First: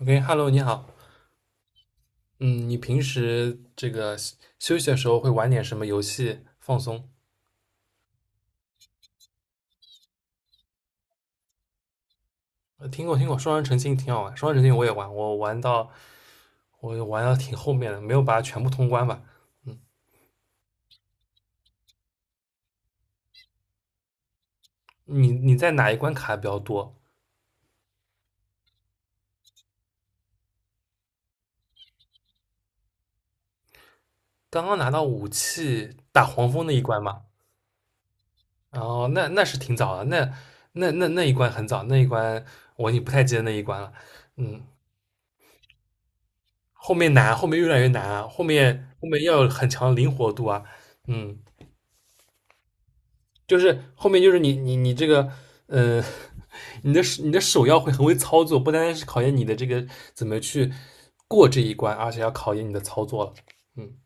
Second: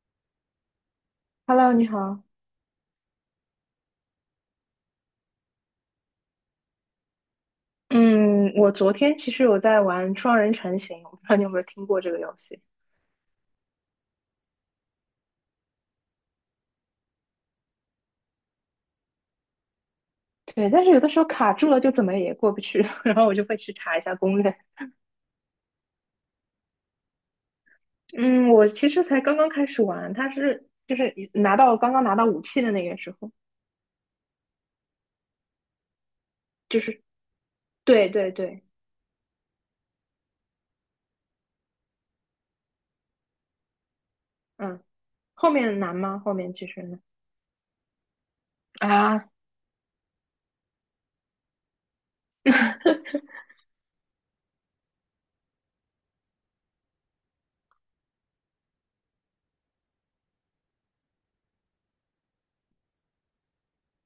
OK，Hello，你好。Hello，你好。嗯，你平时这个休息的时候会玩点什么游戏放松？嗯，我昨天其实有在玩双人成行，我不知道你有没有听过这个游戏。听过听过，双人成行挺好玩。双人成行我也玩，我玩到挺后面的，没有把它全部通关吧。对，但是有的时候卡住了就怎么也过不去，然后我就会去查一下攻略。你在哪一关卡的比较多？嗯，我其实才刚刚开始玩，它是就是一拿到刚刚拿到武器的那个时候，刚刚拿到武器打黄蜂那就一关是嘛？对对对。哦，那是挺早的，那一关很早，那一关我已经不太记得那一关了。嗯，嗯，后面难吗？后面其实后呢？面难，后面越来越难啊，后 面后面啊，要有很强的灵活度啊。嗯。就是后面就是你这个，呃，你的手要会很会操作，不单单是考验你的这个怎么去过这一关，而且要考验你的操作了。嗯，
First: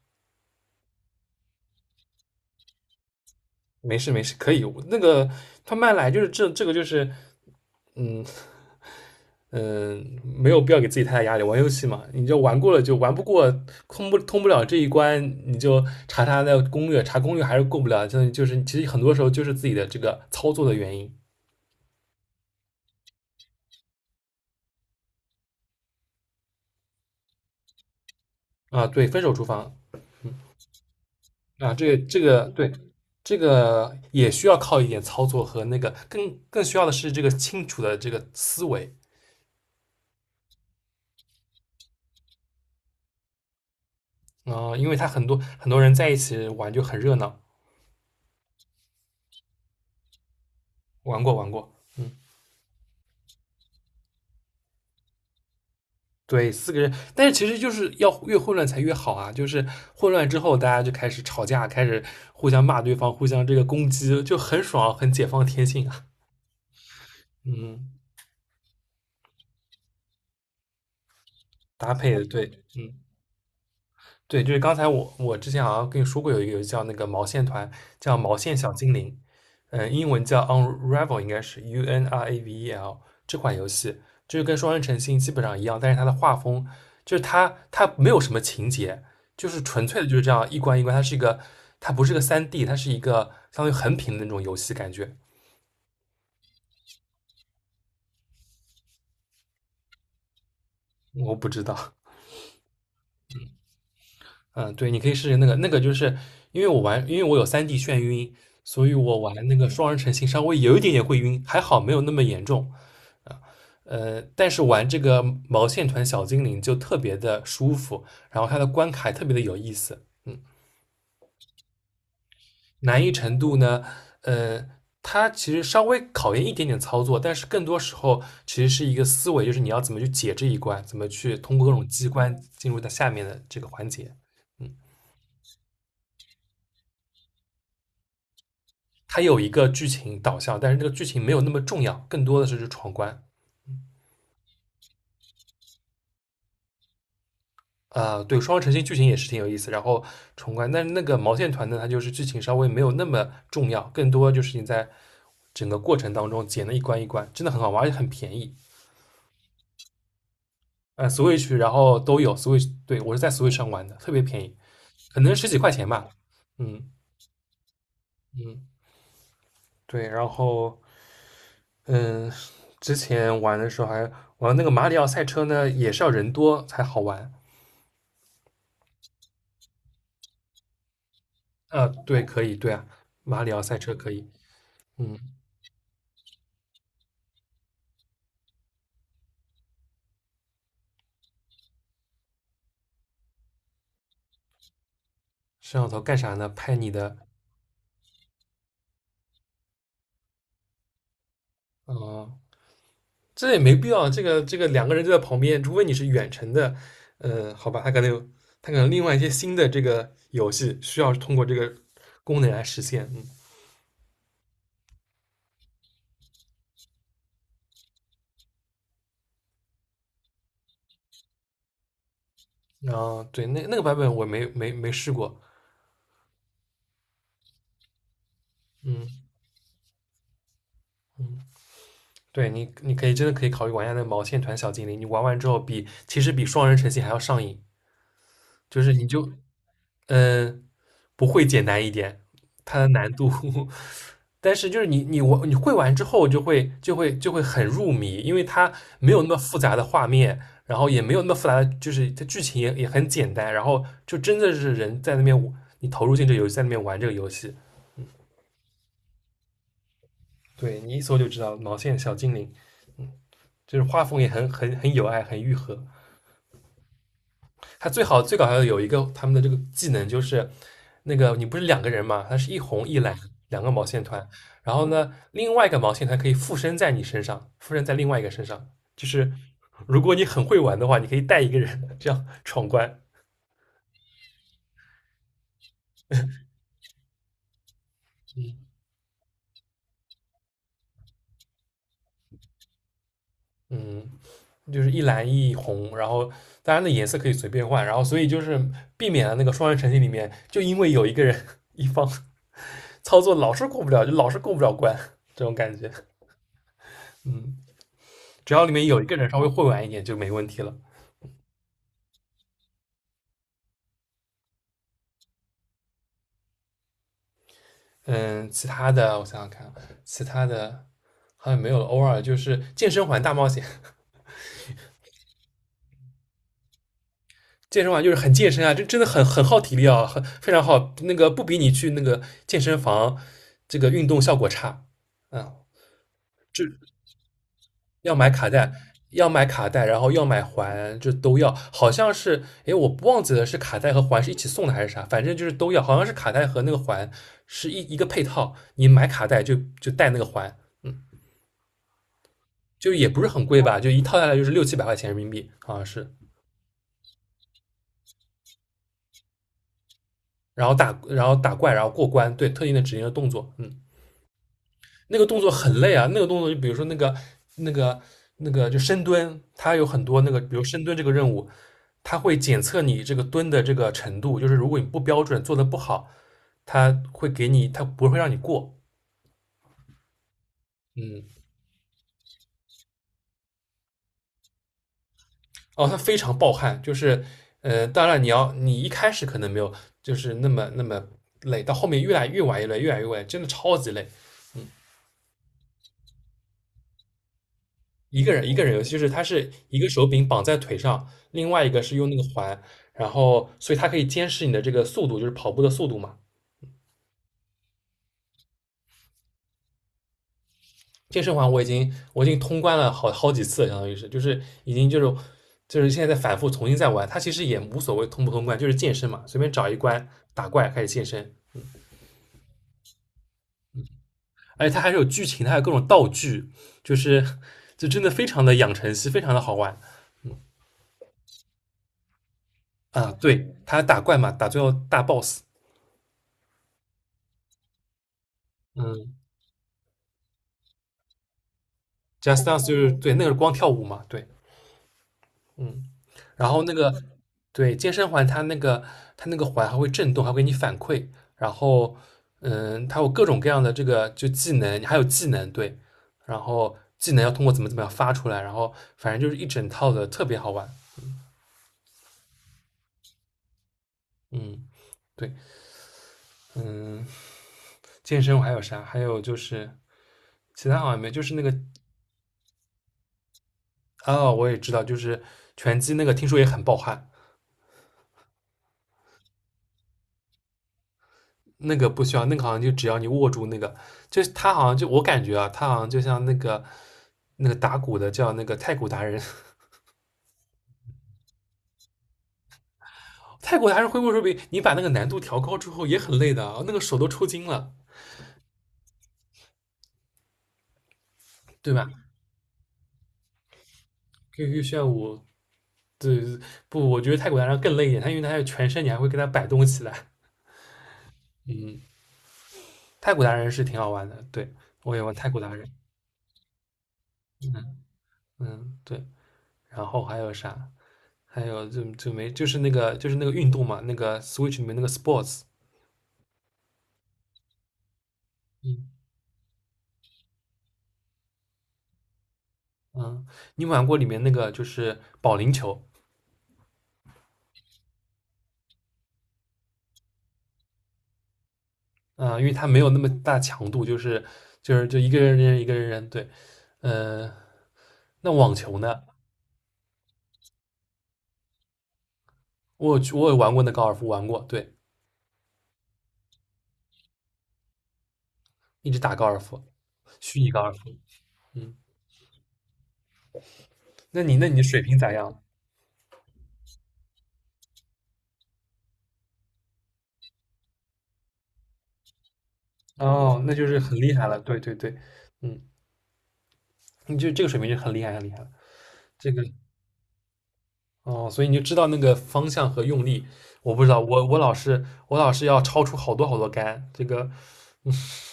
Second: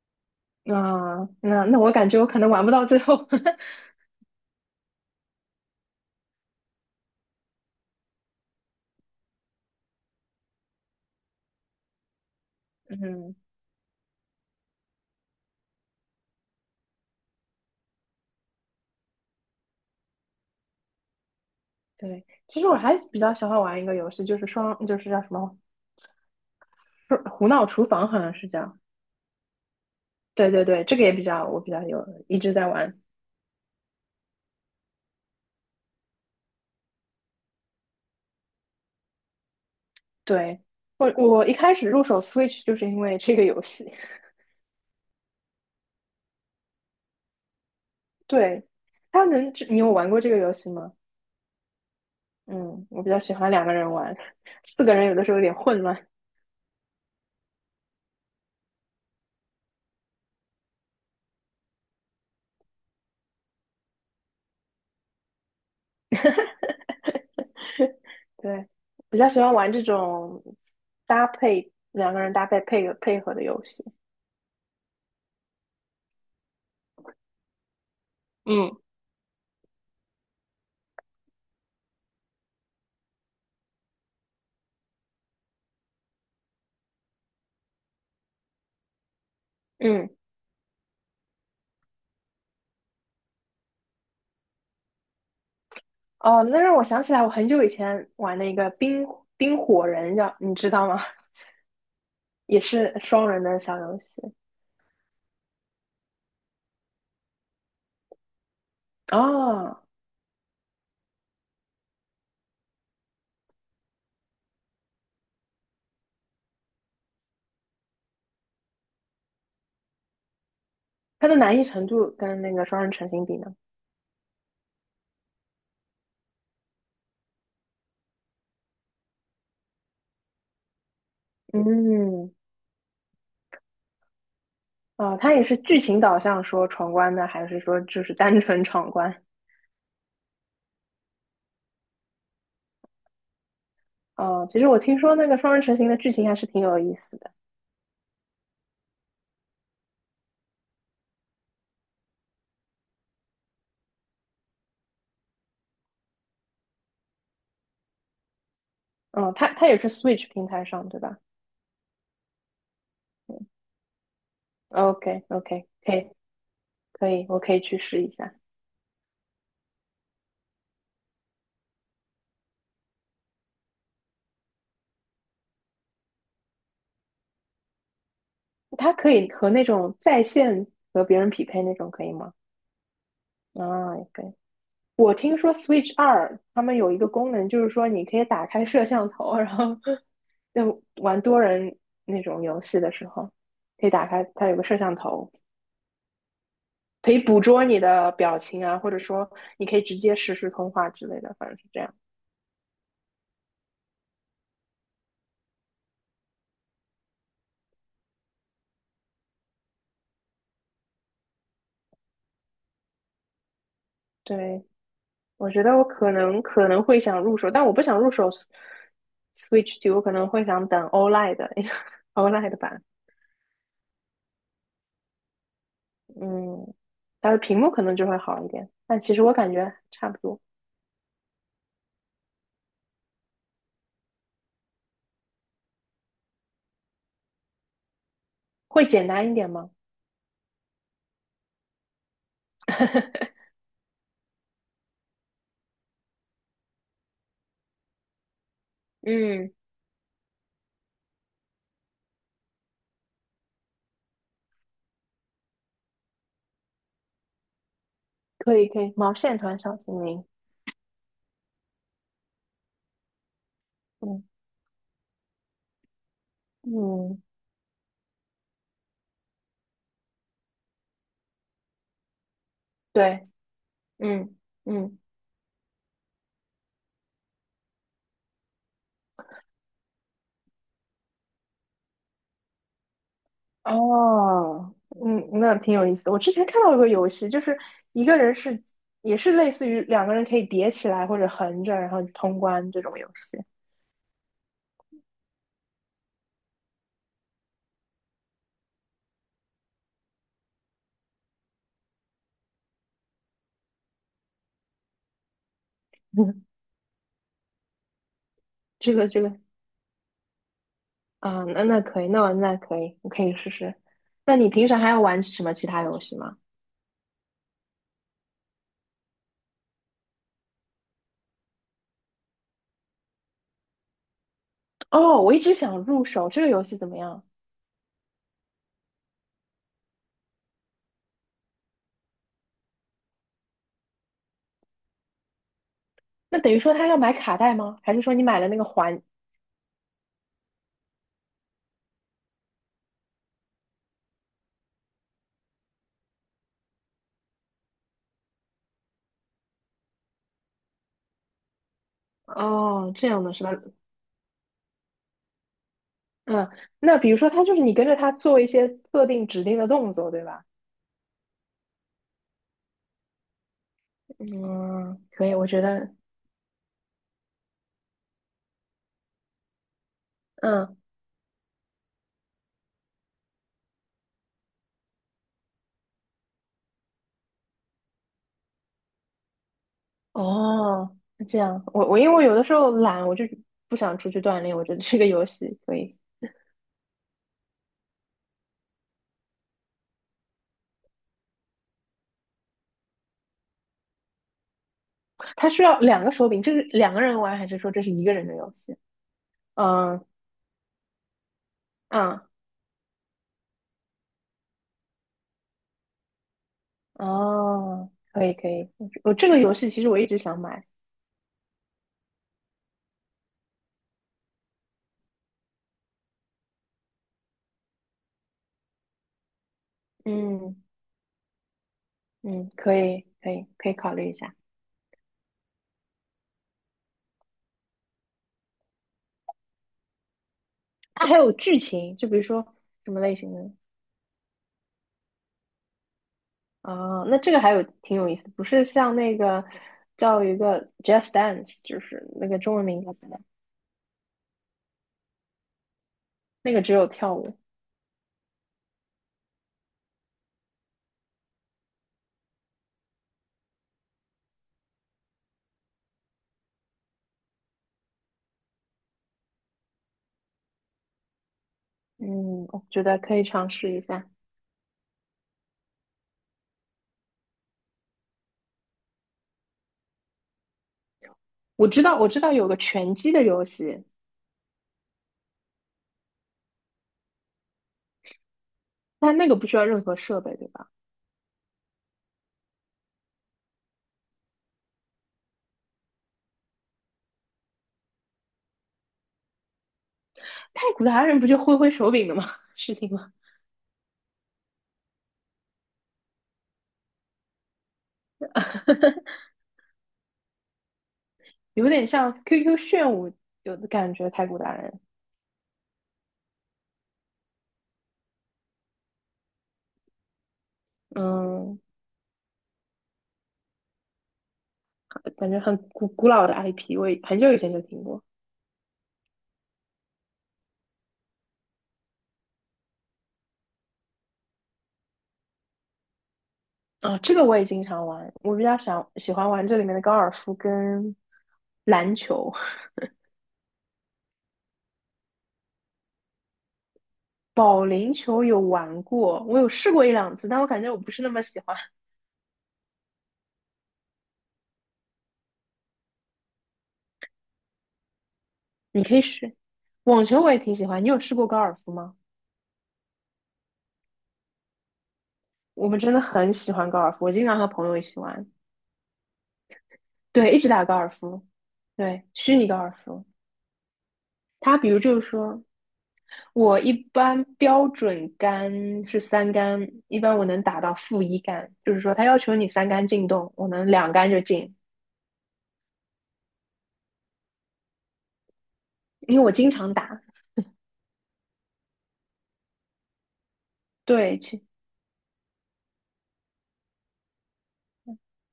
那我感觉我可能玩不到最后。没事没事，可以。那个他慢来就是这个就是，嗯没有必要给自己太大压力。玩游戏嘛，你就玩过了就玩不嗯，过，通不了这一关，你就查查的攻略，查攻略还是过不了。就是其实很多时候就是自己的这个操作的原因。对，其实我还比较喜欢玩一个游戏，就是双，就是叫什么？是胡闹厨房好像是叫，啊。对，分手厨房对对对，这个也比较我比啊，较这有这一个直在对，玩。这个也需要靠一点操作和那个更需要的是这个清楚的这个思维，对，我一开始入手 Switch 就是因为这个游戏。啊，因为他很多很多人在一起玩就很热闹，对，它能，这你有玩过这个游戏吗？玩过玩过，嗯，嗯，我比较喜欢两个人玩，四个人有的时候有点混乱。对，四个人，但是其实就是要越混乱才越好啊，就是混乱之后大家就开始吵架，开始互相骂对方，互相这个攻击，就很爽，很解放天性啊，嗯，对，比较喜欢玩这种搭配搭配两个的人对，配合嗯。配合的游戏。对，就是刚才我之前好像跟你说过有一个游戏叫那个毛线团，叫毛线小嗯精灵，嗯，英文叫 Unravel，应该是 Unravel 这款游戏，就是跟双人成行基本上一样，但是它的画风就是它没有什么情节，就是纯粹的嗯。就是这样一关一关，它不是个三 d， 它是一个相当于横屏的那种游戏感觉，哦，那让我想起来，我很久以前玩的一个冰火人叫，你知道吗？我不知道，也是双人的小游戏。嗯，对，你可以试试那个，那个就是因为我有三 d 眩晕，所以我玩那个哦，双人成行稍微有一点点会晕，还好没有那么严重。但是玩这个毛线团小精灵就特别的舒服，然后它的关卡也特别的有意思。嗯，它的难易程度跟那个双人难成易型程比呢？度呢，呃，它其实稍微考验一点点操作，但是更多时候其实是一个思维，就是你要怎么去解这一关，怎么去通过各种机嗯。关进入到下面的这个环节。嗯。哦，它也是剧情导向说闯关的，还是说就是单纯闯关？它有一个剧情导向，但是这个剧情没有那么重要，更多的是去闯关。哦，其实我听说那个双人成型的剧情还是挺有意思的。啊、对，双城星剧情也是挺有意思，然后闯关，但是那个毛线团呢，它就是剧情稍微没有那么重要，更多就是你在整个过程当中捡了一关一关，真的很好玩，而且很便宜。嗯，它它也是 Switch 平台上对吧Switch， 然后都有 Switch，对，我是在 Switch 上玩的，特别便宜，可？OK， 能十几 OK，块钱可吧。以嗯可以，我可以去试一下。嗯，对，然后嗯，之前玩的时候还玩那个马里奥赛车呢，也是要人多才好玩。它可以和那种在线和别人匹配那啊，种可以对，吗？可以，对啊，马里奥赛车啊，也可可以。以。我嗯，听说 Switch 二他们有一个功能，就是说你可以打开摄像头，然后就玩多人那种游戏的时候，可以打开它有个摄像头，摄像头干啥呢？拍你可的，以捕捉你的表情啊，或者说你可以直接实时通话之类的，反正是这样。呃，这也没必要。这个两个人就在旁边，除非你是远程的，好吧，他可能有，他可能另外一些新的这个游戏需要通过这个功能来实现。嗯，对，我觉得我可能会想入手，但我不想入手 Switch 二，我可能会想等 OLED 的 OLED 版。然后对，那个版本我没试过。嗯，它的屏幕可能就会好一点，但嗯其实我感觉差不多，嗯，对，你可以真的可以考虑玩一下那个毛线团小精灵，你玩完之后比其实比双人成行还要上瘾，就会是你简就单一点吗？嗯、呃不会简单一点，它的难度 但是就是你会玩之后就会很入迷，因为它 没有那么嗯，复杂的画面，然后也没有那么复杂的，就是它剧情也很简单，然后就真的是人在那边你投入进这个游戏，在那边玩这个游戏，可以可以，毛线团小精灵。对，你一搜就知道毛线小精灵，就是画风嗯也很有爱，很愈合。嗯，他最好最搞笑的有一个他们的这个技能就是，那个你不是两个人嘛，它是一红一蓝对，两个毛线团，嗯然后嗯。呢，另外一个毛线团可以附身在你身上，附身在另外一个身上，就是如果你很会玩的话，你可以带一个人这样闯关。哦，嗯，那挺有意思的。我之前看到一个游戏，就是一个人是也是类似于两个人可以叠起来或者横着，然后通关这种游戏。嗯，就是一蓝一红，然后当然的颜色可以随便换，然后所以就是避免了那个双人成行里面，就因为有一个人 一方操作老是过不了，就老是过不了关 这种感觉。嗯，嗯。只要里面这有一个个这人稍个微会玩一点就没问题了。啊，那我可以，我可以试试。那你平常还要玩什么其他游戏吗？嗯，其他的我想想看，其他的好像没有了。偶尔就是健身环大冒险，哦，我一直想入手这个游戏怎么样？健身环就是很健身啊，这真的很耗体力啊，很非常耗。那个不比你去那个健身房这个运动效果差。嗯，那等于说他要买卡带吗？还是说要你买买卡了那个带，环？要买卡带，然后要买环，就都要。好像是，诶，我忘记了是卡带和环是一起送的还是啥，反正就是都要。好像是卡带和那个环是一个配套，你买卡带就带那个环。嗯，就哦，也这不样是的是很吧？贵吧，就一套下来就是六七百块钱人民币啊，好像是。嗯，那比如说他就是你跟着他做一些特定指定的动作，对吧？然后打怪，然后过关，对特定的指令的动作，嗯，嗯，那个可以，动我作觉很得。累啊，那个动作就比如说那个那个就深蹲，它有很多那个，比如嗯。深蹲这个任务，它会检测你这个蹲的这个程度，就是如果你不标准做的不好，它会给你，它不会让你过，哦，那嗯，这样，我因为我有的时候懒，我就不想出去锻炼，我觉得这个游戏可哦，它以。非常暴汗，就是当然你一开始可能没有就是那么那么累，到后面越来越晚越累，越来越晚，真的超级累，它需要两个手柄，这是两个人玩还是说这是一个一人个的人游一个人戏？游戏，就是它是一个嗯。手柄绑在腿上，另外一个是用那嗯。个环，然后所以它可以监视你的这个速度，就是跑步的速度嘛。哦，可以可以，我这个游戏其实我一直想买。健身环我已经通关了好好几次了，相当于是就是已经就是现在在反复重新再玩，它其实也无所谓通不通关，就是健身嘛，随便找一关打嗯怪开始健身，嗯，可以可以可以考虑一下。而且它还是有剧情，它还有各种道具，就是就真的非常的养成系，非常的好玩。它还有剧情，就比如说什么啊。类型的？对，它打怪嘛，打最后大 boss，啊，那这个还有挺有意思的，不是像嗯那个叫一个 Just Dance，就是那个，Just 中文 Dance 就名是叫什对么？那个是光跳舞嘛，对。嗯，然那后个那只有个，跳舞。对，健身环它那个环还会震动，还会给你反馈，然后它有各种各样的这个就技能，还有技能，对，然后技能要通过怎么样发出来，然后反正就是一整套的，特别好玩。嗯，我觉得可以尝试一下。嗯，对，嗯，健身我还有啥？还有就是其他好像没，就是那个我知道，我知道有个拳击的游戏，哦，我也知道，就是拳击那个，听说也很爆汗。但那个不需要任何设备，对吧？那个不需要，那个好像就只要你握住那个，就是他好像就我感觉啊，他好像就像那个打鼓的叫那个太鼓达人，太古达人不就挥挥手柄的吗？事情吗？太鼓达人挥霍手柄，你把那个难度调高之后也很累的啊，那个手都抽筋了，有对点吧像 QQ 炫舞，有的感觉。太古达？QQ 人。炫舞，对，不，我觉得太鼓达人更累一点，他因为他有全身，你还会跟他摆动起来，嗯，嗯，太鼓达人是挺好玩的，对我也玩太感觉鼓达很人，古老的 IP，我很久以前就听过。嗯，对，然后还有啥？还有就没就是那个就是那个运动嘛，那个 Switch 里面那个 Sports，啊，这个我也经常玩，我比较想嗯。喜欢玩这里面的高尔夫跟篮球。嗯，你有没有玩过里面那个就是保龄球，保龄球有玩过，我有试过一两次，但我感觉我不是那么喜欢。嗯，因为它没有那么大强度，就是就一个人扔一个人扔，对，呃，那网球你可以呢？试，网球我也挺喜欢。你有试过高尔夫吗？我有去我也玩过那高尔夫，玩过，对，我们真的很喜欢高尔夫，我经常和朋友一起玩，一直打高尔夫，对，一虚直拟高打尔高尔夫，夫，嗯，对，虚拟高尔夫。那你它的比如水就平是咋样？说，我一般标准杆是三杆，一般我能打到-1杆，就是说它要求你三杆进洞，哦，我那就能是两很杆厉就害了，进。对对对，嗯，你就这个水平就很厉害很厉害了，因为这我个经常打。哦，所以你就知道那个方向和用力，我不知道，对，我老是要超出好多好多杆，这个，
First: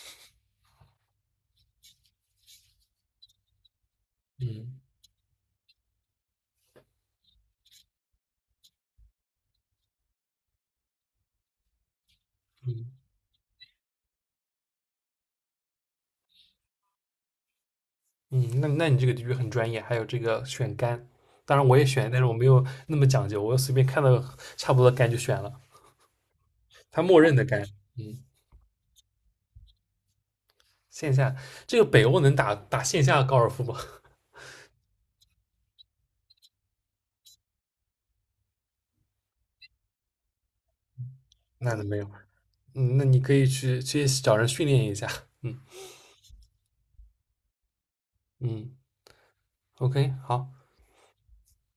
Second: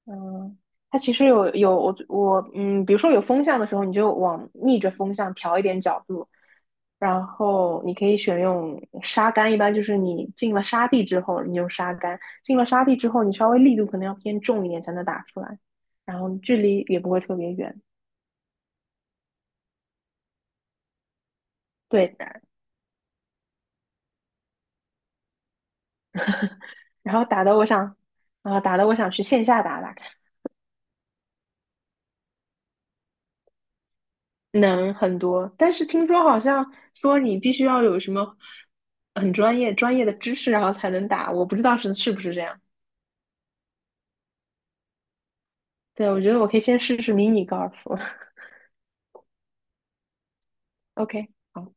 嗯，它其实有我，嗯，比如说有风向的时候，你就往嗯逆着风向调一点角度，然后你可以选用沙杆，一般就是你进了沙地之后，你用沙杆；进了沙嗯地之后，你稍微力度可能要偏重一点才能打出来，然后距离也不会特别远。嗯，那你这个的确很专业，还有这个选杆，当然我也选，对，但是我没有那么讲究，我随便看到差不多的杆就选了，它然默后认的打的杆。我想，嗯，啊、打的我想去线下打打线下这个北欧能打打线下高尔夫吗？能很多，但是听说好像说你必须要有什么很专业的知识，然后才能打，我不 知那道是没有，是不是这样。嗯，那你可以去找人训练一下。嗯对，我觉得我可以先试试迷你高尔夫。嗯，OK，好。OK，好。